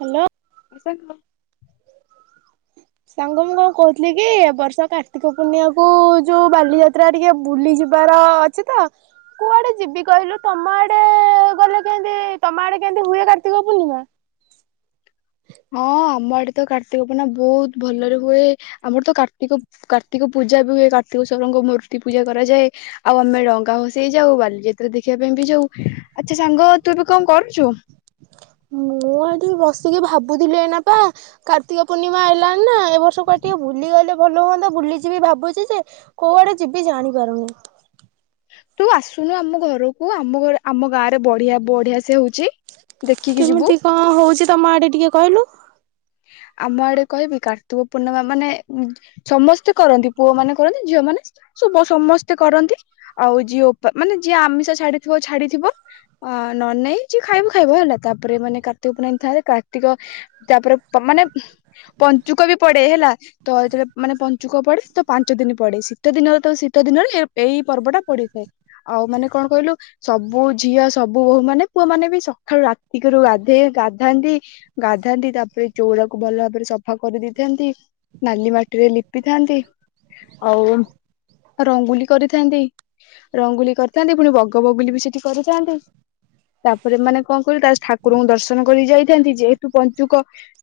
Hello [inaudible] ସାଙ୍ଗ ମୁଁ କଣ କହୁଥିଲି କି ଏ ବର୍ଷ କାର୍ତ୍ତିକ ପୂର୍ଣ୍ଣିମାକୁୁ ଯୋଉ ବାଲିଯାତ୍ରା ଟିକେ ବୁଲି ଯିବାର ଅଛି ତ କୁଆଡେ ଯିବି କହିଲୁ ତମ ଆଡେ ଗଲେ କେମିତି ତମ ଆଡେ କେମିତି ହୁଏ କାର୍ତ୍ତିକ ପୂର୍ଣ୍ଣିମା। ହଁ ଆମ ଆଡେ ତ କାର୍ତ୍ତିକ ପୂର୍ଣ୍ଣା ବହୁତ ଭଲରେ ହୁଏ ଆମର ତ କାର୍ତ୍ତିକ କାର୍ତ୍ତିକ ପୂଜା ବି ହୁଏ କାର୍ତ୍ତିକଶ୍ୱରଙ୍କ ମୂର୍ତ୍ତି ପୂଜା କରାଯାଏ ଆଉ ଆମେ ଡଙ୍ଗା ଭସେଇ ଯାଉ ବାଲିଯାତ୍ରା ଦେଖିବା ପାଇଁ ବି ଯାଉ। ଆଚ୍ଛା ସାଙ୍ଗ ତୁ ଏବେ କଣ କରୁଛୁ? ମୁଁ ଏଠି ବସିକି ଭାବୁଥିଲି ଏଇନା ପା କାର୍ତ୍ତିକ ପୂର୍ଣ୍ଣିମା ଆଇଲା ନା ଏ ବର୍ଷ କୁଆଡେ ଟିକେ ବୁଲିଗଲେ ଭଲ ହୁଅନ୍ତା ବୁଲିଯିବି ଭାବୁଛି ଯେ କୋଉଆଡେ ଯିବି ଜାଣି ପାରୁନି। ତୁ ଆସୁନୁ ଆମ ଘରକୁ ଆମ ଘର ଆମ ଗାଁରେ ବଢିଆ ବଢିଆ ସେ ହଉଛି। ଦେଖିକି ଯିବୁ। କେମିତି କଣ ହଉଛି? ତମ ଆଡେ ଟିକେ କହିଲୁ ଆମ ଆଡେ କହିବି କାର୍ତ୍ତିକ ପୂର୍ଣ୍ଣିମା ମାନେ ସମସ୍ତେ କରନ୍ତି ପୁଅ ମାନେ କରନ୍ତି ଝିଅ ମାନେ ସମସ୍ତେ କରନ୍ତି ଆଉ ଯିଏ ଉପା ମାନେ ଯିଏ ଆମିଷ ଛାଡିଥିବ ଛାଡିଥିବ ନ ହେଲେ ନାଇଁ ଯିଏ ଖାଇବ ଖାଇବ ହେଲା ତାପରେ ମାନେ କାର୍ତ୍ତିକ ପୂର୍ଣ୍ଣିମା ଥାଏ କାର୍ତ୍ତିକ ତାପରେ ତ ମାନେ ପଞ୍ଚୁକ ବି ପଡେ ହେଲା ତ ଯେତେବେଳେ ମାନେ ପଞ୍ଚୁକ ପଡେ ତ ପାଞ୍ଚ ଦିନ ପଡେ ଶୀତ ଦିନରେ ତ ଶୀତ ଦିନରେ ଏଇ ପର୍ବଟା ପଡିଥାଏ ଆଉ ମାନେ କଣ କହିଲୁ ସବୁ ଝିଅ ସବୁ ବୋହୂ ମାନେ ପୁଅ ମାନେ ବି ସକାଳୁ ରାତିକରୁ ଗାଧେଇ ଗାଧାନ୍ତି ଗାଧାନ୍ତି ତାପରେ ଚଉରାକୁ ଭଲ ଭାବରେ ସଫା କରିଦେଇଥାନ୍ତି ନାଲି ମାଟିରେ ଲିପିଥାନ୍ତି ଆଉ ରଙ୍ଗୁଲି କରିଥାନ୍ତି ରଙ୍ଗୁଲି କରିଥାନ୍ତି ପୁଣି ବଗ ବଗୁଲି ବି ସେଠି କରିଥାନ୍ତି ତାପରେ ମାନେ କଣ କହିଲୁ ତା ଠାକୁରଙ୍କୁ ଦର୍ଶନ କରି ଯାଇଥାନ୍ତି ଯେହେତୁ ପଞ୍ଚୁକ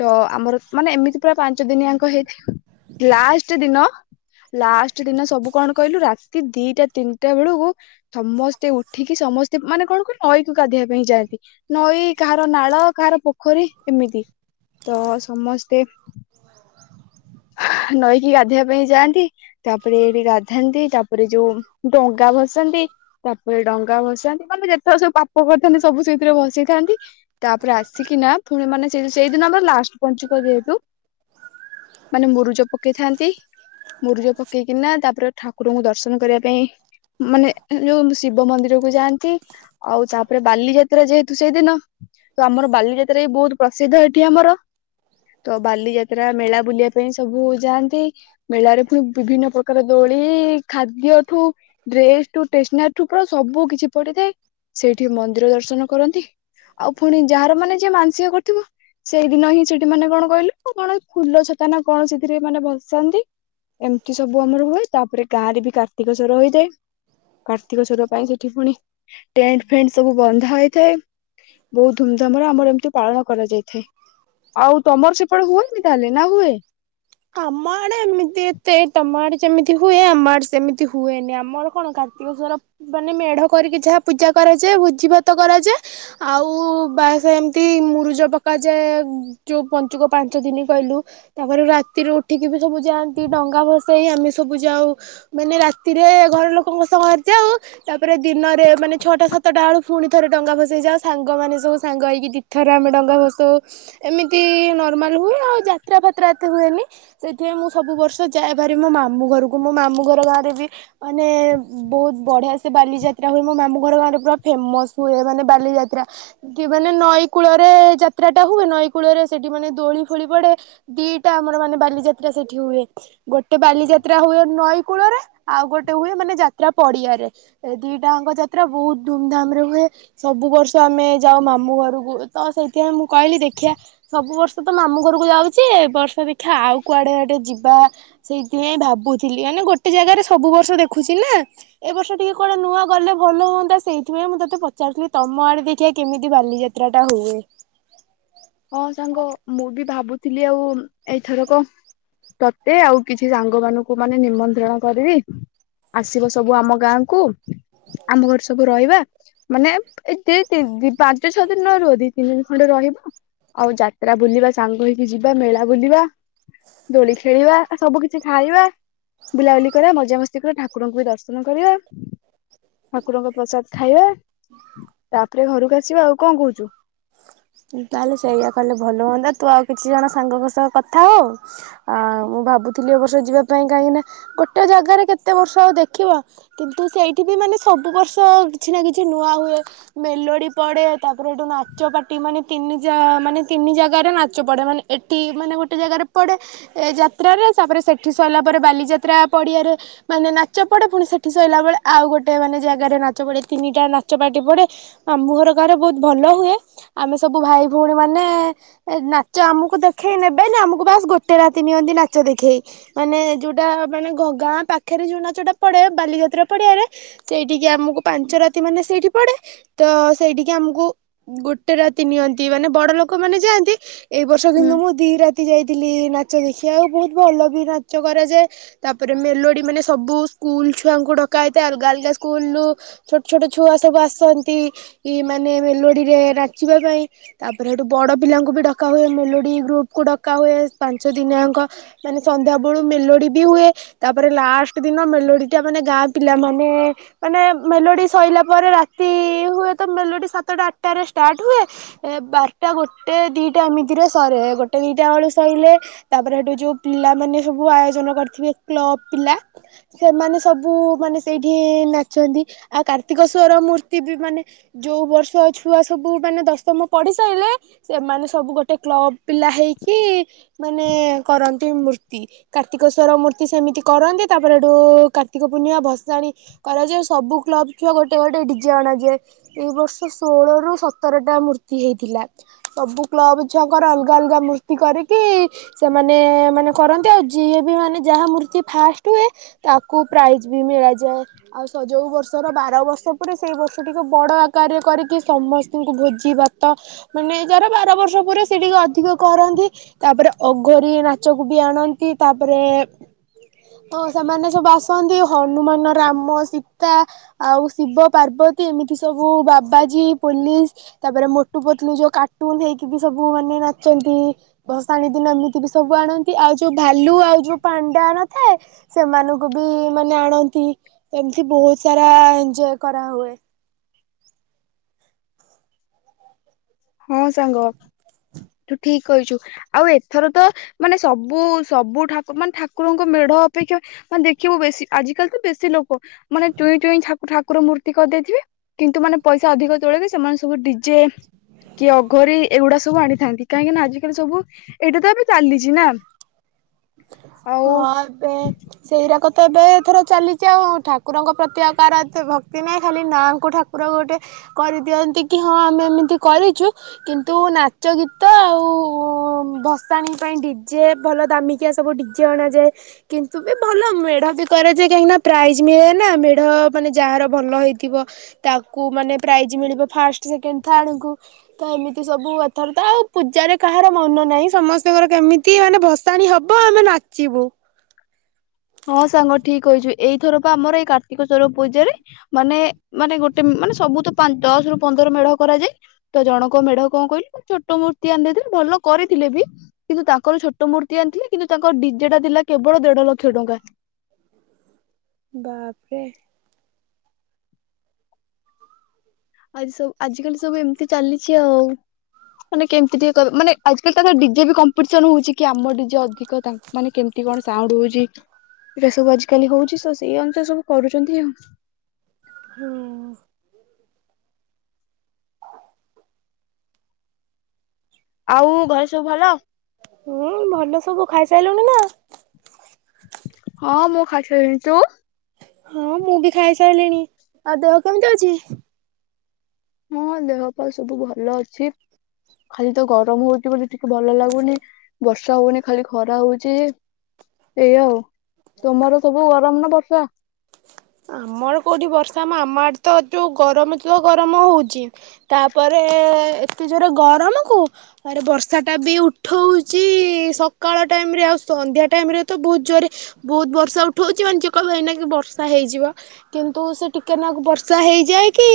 ତ ଆମର ମାନେ ଏମିତି ପୁରା ପାଞ୍ଚ ଦିନିଆଙ୍କ ହେଇଥାଏ ଲାଷ୍ଟ ଦିନ ଲାଷ୍ଟ ଦିନ ସବୁ କଣ କହିଲୁ ରାତି ଦିଟା ତିନିଟା ବେଳକୁ ସମସ୍ତେ ଉଠିକି ସମସ୍ତେ ମାନେ କଣ କହିଲ ନଈକୁ ଗାଧେଇଆ ପାଇଁ ଯାଆନ୍ତି ନଈ କାହାର ନାଳ କାହାର ପୋଖରୀ ଏମିତି। ତ ସମସ୍ତେ ନଈକି ଗାଧେଇବା ପାଇଁ ଯାଆନ୍ତି। ତାପରେ ଏଇଠି ଗାଧାନ୍ତି ତାପରେ ଯୋଉ ଡଙ୍ଗା ଭସାନ୍ତି ତାପରେ ଡଙ୍ଗା ଭସାନ୍ତି ମାନେ ଯେତେବେଳେ ସବୁ ପାପ କରିଥାନ୍ତି ସବୁ ସେଇଥିରେ ଭସେଇଥାନ୍ତି। ତାପରେ ଆସିକିନା ପୁଣି ମାନେ ସେଇ ସେଇଦିନ ଆମର ଲାଷ୍ଟ ପଞ୍ଚୁକ ଯେହେତୁ ମାନେ ମୁରୁଜ ପକେଇଥାନ୍ତି। ମୁରୁଜ ପକେଇକିନା ତାପରେ ଠାକୁରଙ୍କୁ ଦର୍ଶନ କରିବା ପାଇଁ ମାନେ ଯୋଉ ଶିବ ମନ୍ଦିରକୁୁ ଯାଆନ୍ତି। ଆଉ ତାପରେ ବାଲିଯାତ୍ରା ଯେହେତୁ ସେଇଦିନ ତ ଆମର ବାଲିଯାତ୍ରା ବି ବହୁତ ପ୍ରସିଦ୍ଧ ଏଠି ଆମର ତ ବାଲିଯାତ୍ରା ମେଳା ବୁଲିବା ପାଇଁ ସବୁ ଯାଆନ୍ତି। ମେଳାରେ ପୁଣି ବିଭିନ୍ନ ପ୍ରକାର ଦୋଳି ଖାଦ୍ୟଠୁ ଡ୍ରେସଠୁ ଟେସନାରିଠୁ ପୁରା ସବୁ କିଛି ପଡିଥାଏ। ସେଇଠି ମନ୍ଦିର ଦର୍ଶନ କରନ୍ତି। ଆଉ ପୁଣି ଯାହାର ମାନେ ଯିଏ ମାନସିକ କରୁଥିବ ସେଇଦିନ ହିଁ ସେଠି ମାନେ କଣ କହିଲୁ କଣ ଫୁଲଛ ତା ନା କୌଣସିଥିରେ ମାନେ ବସାନ୍ତି। ଏମିତି ସବୁ ଆମର ହୁଏ ତାପରେ ଗାଁ ରେ ବି କାର୍ତ୍ତିକ ସ୍ୱର ହେଇଥାଏ। କାର୍ତ୍ତିକ ସ୍ୱର ପାଇଁ ସେଠି ପୁଣି ଟେଣ୍ଟ ଫେଣ୍ଟ ସବୁ ବନ୍ଧା ହେଇଥାଏ। ବହୁତ ଧୁମଧାମରେ ଆମର ଏମିତି ପାଳନ କରାଯାଇଥାଏ। ଆଉ ତମର ସେପଟେ ହୁଏନି ତାହେଲେ ନା ହୁଏ। ଆମ ଆଡ଼େ ଏମିତି ଏତେ ତମ ଆଡ଼େ ଯେମିତି ହୁଏ ଆମ ଆଡେ ସେମିତି ହୁଏନି। ଆମର କଣ କାର୍ତ୍ତିକସର ମାନେ ମେଢ କରିକି ଯାହା ପୂଜା କରାଯାଏ ଭୋଜି ଭାତ କରାଯାଏ। ଆଉ ବାସ୍ ଏମତି ମୁରୁଜ ପକାଯାଏ ଯୋଉ ପଞ୍ଚୁକ ପାଞ୍ଚ ଦିନ କହିଲୁ ତାପରେ ରାତିରୁ ଉଠିକି ବି ସବୁ ଯାଆନ୍ତି। ଡଙ୍ଗା ଭସେଇ ଆମେ ସବୁ ଯାଉ ମାନେ ରାତିରେ ଘର ଲୋକଙ୍କ ସହରେ ଯାଉ ତାପରେ ଦିନରେ ମାନେ ଛଅଟା ସାତଟା ବେଳୁ ପୁଣି ଥରେ ଡଙ୍ଗା ଭସେଇ ଯାଉ ସାଙ୍ଗମାନେ ସବୁ ସାଙ୍ଗ ହେଇକି ଦୁଇ ଥରରେ ଆମେ ଡଙ୍ଗା ଭସଉ। ଏମିତି ନର୍ମାଲ ହୁଏ ଆଉ ଯାତ୍ରା ଫାତ୍ରା ଏତେ ହୁଏନି। ସେଥିପାଇଁ ମୁଁ ସବୁ ବର୍ଷ ଯାଏ ଭାରି ମୋ ମାମୁଁ ଘରକୁ ମୋ ମାମୁଁ ଘର ଗାଁ ରେ ବି ମାନେ ବହୁତ ବଢିଆ ସେ ବାଲିଯାତ୍ରା ହୁଏ। ମୋ ମାମୁଁ ଘର ଗାଁ ରେ ପୁରା ଫେମସ ହୁଏ ମାନେ ବାଲିଯାତ୍ରା ଏମିତି ମାନେ ନଈ କୂଳରେ ଯାତ୍ରାଟା ହୁଏ ନଈ କୂଳରେ ସେଠି ମାନେ ଦୋଳି ଫୋଳି ପଡେ ଦିଟା ଆମର ମାନେ ବାଲିଯାତ୍ରା ସେଠି ହୁଏ ଗୋଟେ ବାଲିଯାତ୍ରା ହୁଏ ନଈ କୂଳରେ ଆଉ ଗୋଟେ ହୁଏ ମାନେ ଯାତ୍ରା ପଡିଆରେ। ଏ ଦିଟାଙ୍କ ଯାତ୍ରା ବହୁତ ଧୁମଧାମ ରେ ହୁଏ ସବୁ ବର୍ଷ ଆମେ ଯାଉ ମାମୁଁ ଘରକୁ ତ ସେଇଥିପାଇଁ ମୁଁ କହିଲି ଦେଖିଆ ସବୁ ବର୍ଷ ତ ମାମୁଁ ଘରକୁ ଯାଉଛି ଏ ବର୍ଷ ଦେ ଆଉ କୁଆଡେ ଗୋଟେ ଯିବା ସେଇଥିପାଇଁ ଭାବୁଥିଲି ମାନେ ଗୋଟେ ଜାଗାରେ ସବୁ ବର୍ଷ ଦେଖୁଛି ନା ଏ ବର୍ଷ ଟିକେ କୁଆଡେ ନୂଆ ଗଲେ ଭଲ ହୁଅନ୍ତା। ସେଇଥିପାଇଁ ମୁଁ ତୋତେ ପଚାରୁଥିଲି ତମ ଆଡେ ଦେଖିିବା କେମିତି ବାଲିଯାତ୍ରାଟା ହୁଏ। ହଁ ସାଙ୍ଗ ମୁଁ ବି ଭାବୁଥିଲି ଆଉ ଏଇ ଥରକ ତତେ ଆଉ କିଛି ସାଙ୍ଗ ମାନଙ୍କୁ ମାନେ ନିମନ୍ତ୍ରଣ କରିବି ଆସିବ ସବୁ ଆମ ଗାଁକୁ ଆମ ଘରେ ସବୁ ରହିବା। ମାନେ ଏ ଦି ଦି ପାଞ୍ଚ ଛଅ ଦିନ ନ ରୁହ ଦି ତିନି ଦିନ ଖଣ୍ଡେ ରହିବ। ଆଉ ଯାତ୍ରା ବୁଲିବା ସାଙ୍ଗ ହେଇକି ଯିବା ମେଳା ବୁଲିବା ଦୋଳି ଖେଳିବା ସବୁ କିଛି ଖାଇବା ବୁଲାବୁଲି କରିବା ମଜା ମସ୍ତି କରିବା ଠାକୁରଙ୍କୁ ବି ଦର୍ଶନ କରିବା। ଠାକୁରଙ୍କ ପ୍ରସାଦ ଖାଇବା ତାପରେ ଘରକୁ ଆସିବା ଆଉ କଣ କହୁଛୁ ତାହେଲେ ସେଇଆ କଲେ ଭଲ ହୁଅନ୍ତା। ତୁ ଆଉ କିଛି ଜଣ ସାଙ୍ଗଙ୍କ ସହ କଥା ହ ମୁଁ ଭାବୁଥିଲି ଏ ବର୍ଷ ଯିବା ପାଇଁ କାହିଁକି ନା ଗୋଟେ ଜାଗାରେ କେତେ ବର୍ଷ ଆଉ ଦେଖିବା। କିନ୍ତୁ ସେଇଠି ବି ମାନେ ସବୁ ବର୍ଷ କିଛି ନା କିଛି ନୂଆ ହୁଏ ମେଲୋଡି ପଡେ ତାପରେ ଏଇଠୁ ନାଚପା ଟି ମାନେ ତିନି ଜା ମାନେ ତିନି ଜାଗାରେ ନାଚ ପଡେ ମାନେ ଏଠି ମାନେ ଗୋଟେ ଜାଗାରେ ପଡେ ଯାତ୍ରାରେ ତାପରେ ସେଠି ସଇଲା ପରେ ବାଲିଯାତ୍ରା ପଡିଆରେ ମାନେ ନାଚ ପଡେ ପୁଣି ସେଠି ସଇଲା ବେଳେ ଆଉ ଗୋଟେ ମାନେ ଜାଗାରେ ନାଚ ପଡେ ତିନିଟା ନାଚପାଟି ପଡେ ମାମୁଁ ଘର ଗାଁରେ ବହୁତ ଭଲ ହୁଏ। ଆମେ ସବୁ ଭାଇ ଭଉଣୀ ମାନେ ନାଚ ଆମକୁ ଦେଖେଇ ନେବେ ନା ଆମକୁ ବାସ୍ ଗୋଟେ ରାତି ନିଅନ୍ତି ନାଚ ଦେଖେଇ ମାନେ ଯୋଉଟା ମାନେ ଗାଁ ପାଖରେ ଯୋଉ ନାଚଟା ପଡେ ବାଲିଯାତ୍ରା ପଡିଆରେ ସେଇଠିକି ଆମକୁ ପାଞ୍ଚ ରାତି ମାନେ ସେଇଠି ପଡେ ତ ସେଇଠିକି ଆମକୁ ଗୋ ଗୋଟେ ରାତି ନିଅନ୍ତି ମାନେ ବଡ ଲୋକମାନେ ଯାଆନ୍ତି। ଏଇ ବର୍ଷ ହୁଁ କିନ୍ତୁ ମୁଁ ଦି ରାତି ଯାଇଥିଲି ନା ନାଚ ଦେଖିବାକୁ ବହୁତ ଭଲ ବି ନାଚ କରାଯାଏ ତାପରେ ମେଲୋଡ଼ି ମାନେ ସବୁ ସ୍କୁଲ ଛୁଆଙ୍କୁ ଡକା ହେଇଥାଏ ଅଲଗା ଅଲଗା ସ୍କୁଲରୁ ଛୋଟ ଛୋଟ ଛୁଆ ସବୁ ଆସନ୍ତି ମାନେ ମେଲୋଡ଼ିରେ ନା। ନାଚିବା ପାଇଁ ତାପରେ ସେଠୁ ବଡ ପିଲାଙ୍କୁ ବି ଡକା ହଏ ମେଲୋଡି ଗ୍ରୁପକୁ ଡକା ହୁଏ ପାଞ୍ଚ ଦିନିଆଙ୍କ ମାନେ ସନ୍ଧ୍ୟା ବେଳୁ ମେଲୋଡି ବି ହୁଏ ତାପରେ ଲାଷ୍ଟ ଦିନ ମେଲୋଡି ଟା ମାନେ ଗାଁ ପିଲାମାନେ ମାନେ ମେଲୋଡି ସରିଲା ପରେ ରାତି ହୁଏ ତ ମେଲୋଡି ସାତଟା ଆଠଟାରେ। ଷ୍ଟାର୍ଟ ହୁଏ ବାରଟା ଗୋଟେ ଦିଟା ଏମିତିରେ ସରେ ଗୋଟେ ଦିଟା ବେଳୁ ସରିଲେ ତାପରେ ସେଠୁ ଯୋଉ ପିଲାମାନେ ସବୁ ଆୟୋଜନ କରିଥିବେ କ୍ଲବ ପିଲା ସେମାନେ ସବୁ ମାନେ ସେଇଠି ନାଚନ୍ତି ଆଉ କାର୍ତ୍ତିକସ୍ୱର ମୂର୍ତ୍ତି ବି ମାନେ ଯୋଉ ବର୍ଷ ଛୁଆ। ସବୁ ମାନେ ଦଶମ ପଢ଼ି ସାରିଲେ ସେମାନେ ସବୁ ଗୋଟେ କ୍ଲବ୍। ପିଲା ହେଇକି ମାନେ କରନ୍ତି। ଗୋଟିଏ ମୂର୍ତ୍ତି କାର୍ତ୍ତିକେଶ୍ଵର ମୂର୍ତ୍ତି ସେମିତି କରନ୍ତି ତାପରେ ଏଠୁ କାର୍ତ୍ତିକ ପୂର୍ଣ୍ଣିମା ଭସାଣି କରାଯାଏ ସବୁ କ୍ଲବ ଛୁଆ ଗୋଟେ ଗୋଟେ ଡିଜେ ଅଣାଯାଏ ଏଇ ବର୍ଷ ଷୋହଳ ରୁ ସତରଟା ମୂର୍ତ୍ତି ହେଇଥିଲା ସବୁ କ୍ଲବ ଛୁଆଙ୍କର ଅଲଗା ଅଲଗା ମୂର୍ତ୍ତି କରିକି ସେମାନେ ମାନେ କରନ୍ତି ଆଉ ଯିଏ ବି ମାନେ ଯାହା ମୂର୍ତ୍ତି ଫାଷ୍ଟ ହୁଏ ତାକୁ ପ୍ରାଇଜ ବି ମିଳାଯାଏ ଆଉ ସ ଯୋଉ ବର୍ଷର ବାର ବର୍ଷ ପରେ ସେଇ ବର୍ଷ ଟକୁେ ବଡ଼ ଆକାରରେ କରିକି ସମସ୍ତ। ଭୋଜି ଭାତ ମାନେ ଯାର ବାର ବର୍ଷ ପରେ ସେ ଟିକେ ଅଧିକ କରନ୍ତି ତାପରେ ଅଘୋରୀ ନାଚକୁ ବି ଆଣନ୍ତି। କି ତାପରେ ହଁ ସେମାନେ ସବୁ ଆସନ୍ତି ଆଉ। ହନୁମାନ ରାମ ସି ତା ଆଉ ଶିବ ପାର୍ବତୀ ଏମିତି। ସବୁ ବାବାଜୀ ପୋଲିସ ତାପରେ ମୋଟୁ ପତଲୁ ଯୋଉ କାର୍ଟୁନ ହେଇକି ବି ସବୁ ମାନେ ନାଚନ୍ତି ଭସାଣି ଦିନ ଏମିତି ବି ସବୁ ଆଣନ୍ତି ଆଉ ଯୋଉ ଭାଲୁ ଆଉ ଯୋଉ ପାଣ୍ଡା ନଥାଏ ସେମାନଙ୍କୁ ବି ମାନେ ଆଣନ୍ତି ଏମିତି ବହୁତ ସାରା ଏଞଜୟ କରାହୁୁଏ। ହଁ ସାଙ୍ଗ ତୁ ଠିକ କହିଛୁ ଆଉ ଏଥର ତ ମାନେ ସବୁ ସବୁଠାକୁ ମାନେ ଠାକୁରଙ୍କ ମେଢ ଅପେକ୍ଷା ମାନେ ଦେଖିବୁ ବେଶୀ ଆଜିକାଲି ତ ବେଶୀ ଲୋକ ମାନେ ଚୁଇଁ ଚୁଇଁ ଠାକୁର ମୂର୍ତ୍ତି କରିଦେଇଥିବେ କିନ୍ତୁ ମାନେ ପଇସା ଅଧିକ ତୋଳେକ ସେମାନେ ସବୁ ଡିଜେ କି ଅଘୋରୀ ଏଗୁଡା ସବୁ ଆଣିଥାନ୍ତି କାହିଁକି ନା ଆଜିିକାଲି ସବୁ ଏଇଟା ତ ଆମ ଚାଲିଛି ନା। ଆଉ ହଁ ଏବେ ସେଇରା କ ତ ଏବେଥର ଚାଲିଛି ଆଉ ଠାକୁରଙ୍କ ପ୍ରତି ଆ କାହାର ଏତେ ଭକ୍ତି ନାହିଁ ଖାଲି ନାଙ୍କୁ ଠାକୁର ଗୋଟେ କରିଦିଅନ୍ତି କି ହଁ ଆମେ ଏମିତି କରିଛୁ କିନ୍ତୁ ନାଚ ଗୀତ ଆଉ ଭସାଣି ପାଇଁ ଡିଜେ ଭଲ ଦାମୀ କିଆ ସବୁ ଡିଜେ ଅଣାଯାଏ କିନ୍ତୁ ବି ଭଲ ମେଢ଼ ବି କରାଯାଏ କାହିଁକିନା ପ୍ରାଇଜ ମିଳେ ନା ମେଢ଼ ମାନେ ଯାହାର ଭଲ ହେଇଥିବ ତାକୁ ମାନେ ପ୍ରାଇଜ୍ ମିଳିବ ଫାଷ୍ଟ ସେକେଣ୍ଡ ଥାର୍ଡ଼କୁ ତ ଏମିତି ସବୁ କଥାର ତ ଆଉ ପୂଜାରେ କାହାର ମନ ନାହିଁ ସମସ୍ତଙ୍କର କେମିତି ମାନେ ଭସାଣି ହବ। ହଁ ଆମେ ନାଚିବୁ। ହଁ ସାଙ୍ଗ ଠିକ କହିଛୁ ଏଇଥରପା ଆମର ଏଇ କାର୍ତ୍ତିକ ସ୍ୱର ପୂଜାରେ ମାନେ ମାନେ ଗୋଟେ ମାନେ ସବୁ ତ ଦଶ ରୁ ପନ୍ଦର ମେଢ କରାଯାଏ ତ ଜଣଙ୍କ ମେଢ କଣ କହିଲୁ ଛୋଟ ମୂର୍ତ୍ତି ଆଣିଦେଇଥିଲେ ଭଲ କରିଥିଲେ ବି କିନ୍ତୁ ତାଙ୍କର ଛୋଟ ମୂର୍ତ୍ତି ଆଣିଥିଲେ କିନ୍ତୁ ତାଙ୍କର ଡିଜେଟା ଥିଲା କେବଳ ଦେଢ ଲକ୍ଷ। ଲକ୍ଷ ଟଙ୍କା। ବାପରେ। ଆଜି ସବୁ ଆଜିକାଲି ସବୁ ଏମିତି ଚାଲିଛି ଆଉ ମାନେ କେମିତି ଟିକେ ମାନେ ଆଜି କାଲି ତାଙ୍କ ଡିଜେ ବି କମ୍ପିଟିସନ ହଉଛି କି ଆମ ଡିଜେ ଅଧିକ ମାନେ କେମତି କଣ ସାଉଣ୍ଡ ହଉଛି ଏଇା ସବୁ ଆଜିିକାଲି ହଉଛି ତ ସେଇ ଅନୁସାରେ ସବୁ କରୁଛନ୍ତି ଆଉ। ହଁ ଆଉ ଘରେ ସବୁ ଭଲ? ହୁଁ ଭଲ ସବୁ ଖାଇ ଖାଇ ସାରିଲୁଣି ନା? ହଁ ମୁଁ ଖାଇସାରିଲିଣି ତୁ? ହଁ ମୁଁ ବି ଖାଇସାରିଲିଣି ଆଉ ଦେହ କେମିତି ଅଛି? ହଁ ଦେହ ପା ସବୁ ଭଲ ଅଛି, ଖାଲି ତ ଗରମ ହଉଛି, ବୋଲି ଟିକେ ଭଲ ଲାଗୁନି ବର୍ଷା ହଉନି ଖାଲି ଖରା ହଉଚି, ସେୟା ଆଉ ତମର ସବୁ ଗରମ ନା ବର୍ଷା। ଆମର କୋଉଠି ବର୍ଷା ଆମ ଆଡେ ତ ଯୋଉ ଗରମ ତ ଗରମ ହଉଛି ତାପରେ ଏତେ ଜୋରେ ଗରମ କୁ ଆରେ ବର୍ଷା ଟା ବି ଉଠଉଛି ସକାଳ ଟାଇମ ରେ ଆଉ ସନ୍ଧ୍ୟା ଟାଇମ ରେ ତ ବହୁତ ଜୋରେ ବହୁତ ବର୍ଷା ଉଠଉଛି ମାନେ ଯେ କହିବକି ହେଇନା କି ବର୍ଷା ହେଇଯିବ। କିନ୍ତୁ ସେ ଟିକେନାକୁ ବର୍ଷା ହେଇଯାଇକି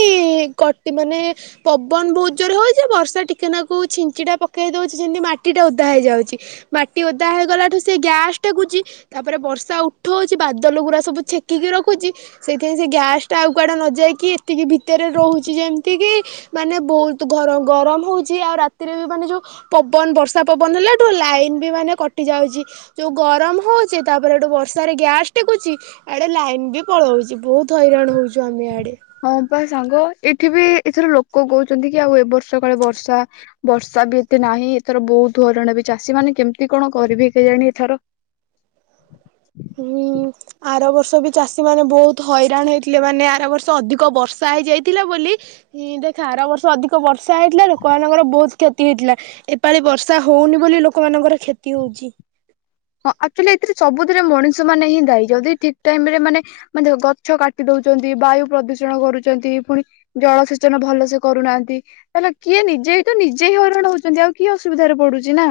କଟି ମାନେ ପବନ ବହୁତ୍ ଜୋରେ ହଉଛି ବର୍ଷା ଟିକେନାକୁ ଛିଞ୍ଚିଡ଼ା ପକେଇ ଦଉଛି ଯେମିତି ମାଟି ଟା ଓଦା ହେଇଯାଉଛି ମାଟି ଓଦା ହେଇଗଲା ଠୁ ସେ ଗ୍ୟାସ ଟେକୁଛି ତାପରେ ବର୍ଷା ଉଠଉଛି ବାଦଲ ଗୁୁରା ସବୁ ଛେକିକି ରଖୁଛି। ସେଇଥିପାଇଁ ସେ ଗ୍ୟାସ୍ ଟା ଆଉ କୁଆଡ଼େ ନଯାଇକି ଏତିକି ଭିତରେ ରହୁଛି ଯେମିତିକି ମାନେ ବହୁତ ଗରମ ହେଉଛି ଆଉ ରାତିରେ ବି ମାନେ ଯେଉଁ ପବନ ବର୍ଷା ପବନ ହେଲାଠୁ ଲାଇନ୍ ବି ମାନେ କଟିଯାଉଛି ଯେଉଁ ଗରମ ହେଉଛି ତାପରେଠୁ ବର୍ଷାରେ ଗ୍ୟାସ୍ ଟେକୁଛି ଆଡ଼େ ଲାଇନ୍ ବି ପଳାଉଛି। ବହୁତ ହଇରାଣ ହଉଛୁ ଆମେ ଆଡେ। ହଁ ବା ସାଙ୍ଗ ଏ ଏଠିବି ଏଥର ଲୋକ କହୁଛନ୍ତି କି ଆଉ ଏ ବର୍ଷ କାଳେ ବର୍ଷା ବର୍ଷା ବି ଏତେ ନାହିଁ ଏଥର ବହୁତ ହଇରାଣ ହେବେ ଚାଷୀ ମାନେ କେମିତି କଣ କରିବେ କେଜାଣି ଏଥର। ହୁଁ ଆର ବର୍ଷ ବି ଚାଷୀ ମାନେ ବହୁତ ହଇରାଣ ହେଇଥିଲେ ମାନେ ଆର ବର୍ଷ ଅଧିକ ବର୍ଷା ହେଇଯାଇଥିଲା ବୋଲି ଦେଖ ଆର ବର୍ଷ ଅଧିକ ବର୍ଷା ସା ହେଇଥିଲା ଲୋକମାନଙ୍କର ବହୁତ କ୍ଷତି ହେଇଥିଲା ଏପାଳି ବର୍ଷା ହଉନି ବୋଲି ଲୋକମାନଙ୍କର କ୍ଷତି ହଉଛି। ହଁ ଆକ୍ଚୁଆଲି ଏଥିରେ ସବୁଥିରେ ମଣିଷ ମାନେ ହିଁ ଦାୟୀ ଯଦି ଠିକ ଟାଇମ ରେ ମାନେ ମାନେ ଗଛ କାଟି ଦଉଛନ୍ତି ବାୟୁ ପ୍ରଦୂଷଣ କରୁଛନ୍ତି ପୁଣି ଜଳ ସେେଚନ ଭଲସେ କରୁନାହାନ୍ତି ତାହେଲେ କିଏ ନିଜେ ତ ନିଜେ ହିଁ ହଇରାଣ ହଉଛନ୍ତି ଆଉ କିଏ ଅସୁବିଧାରେ ପଡୁଛି ନା।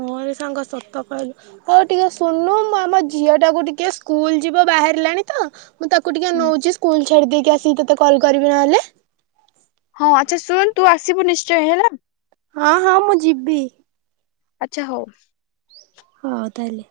ହଁରେ ସାଙ୍ଗ ସତ କହିଲୁ। ହଉ ଟିକେ ଶୁନୁ ଆମ ଝିଅ ଟାକୁ ଟିକେ ସ୍କୁଲ ଯିବ ବାହାରିଲାଣି ତ ମୁଁ ତାକୁ ଟିକେ ନଉଛି ସ୍କୁଲ ଛାଡି ଦେଇକି ଆସିକି ତ ତତେ କଲ କରିବି ନହେଲେ। ହଁ ଆଚ୍ଛା ଶୁଣୁ ତୁ ଆସିବୁ ନିଶ୍ଚୟ ହେଲା। ହଁ ହଁ ମୁଁ ଯିବି। ଆଚ୍ଛା ହଉ। ହଁ ତାହଲେ।